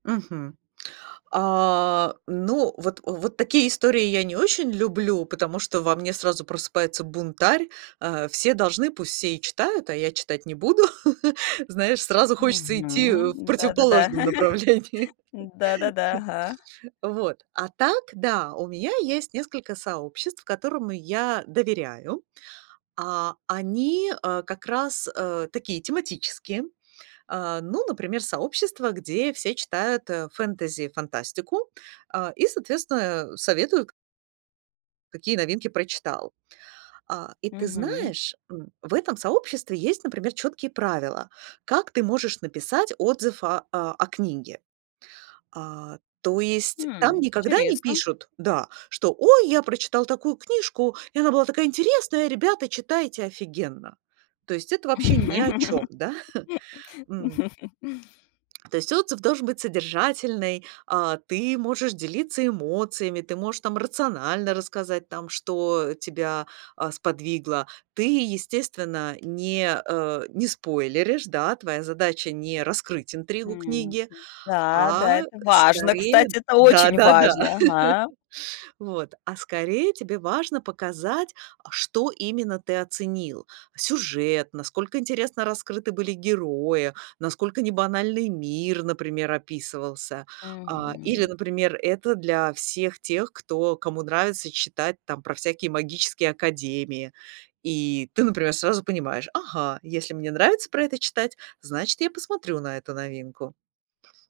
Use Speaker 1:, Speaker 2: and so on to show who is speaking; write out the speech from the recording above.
Speaker 1: Мгм. А, ну вот, вот такие истории я не очень люблю, потому что во мне сразу просыпается бунтарь: а, все должны, пусть все и читают, а я читать не буду. Знаешь, сразу хочется идти в
Speaker 2: Мгм. Да-да-да.
Speaker 1: противоположном направлении.
Speaker 2: Да-да-да. Ага.
Speaker 1: Вот, а так да, у меня есть несколько сообществ, которым я доверяю, а они, а, как раз, э, такие тематические. А, ну, например, сообщество, где все читают, э, фэнтези, фантастику, а, и соответственно, э, советуют какие новинки прочитал. А, и ты
Speaker 2: Мгм.
Speaker 1: знаешь, м, в этом сообществе есть, например, чёткие правила, как ты можешь написать отзыв о о книге. А, то есть там
Speaker 2: М,
Speaker 1: никогда не
Speaker 2: интересно.
Speaker 1: пишут, да, что: "Ой, я прочитал такую книжку, и она была такая интересная, ребята, читайте, офигенно". То есть это вообще ни о чём, да? М. То есть отзыв должен быть содержательный, а, ты можешь делиться эмоциями, ты можешь там рационально рассказать там, что тебя, а, сподвигло. Ты, естественно, не, э, не спойлеришь, да, твоя задача- не раскрыть интригу
Speaker 2: Мгм.
Speaker 1: книги,
Speaker 2: Да да,
Speaker 1: а
Speaker 2: это важно,
Speaker 1: скорее
Speaker 2: кстати. Это очень
Speaker 1: да-да-да,
Speaker 2: важно, ага.
Speaker 1: вот. А скорее тебе важно показать, а что именно ты оценил: сюжет, насколько интересно раскрыты были герои, насколько небанальный мир, например, описывался. А, или,
Speaker 2: Мгм.
Speaker 1: например, это для всех тех, кто кому нравится читать там про всякие магические академии, и ты, например, сразу понимаешь: "Ага, если мне нравится про это читать, значит я посмотрю на эту новинку".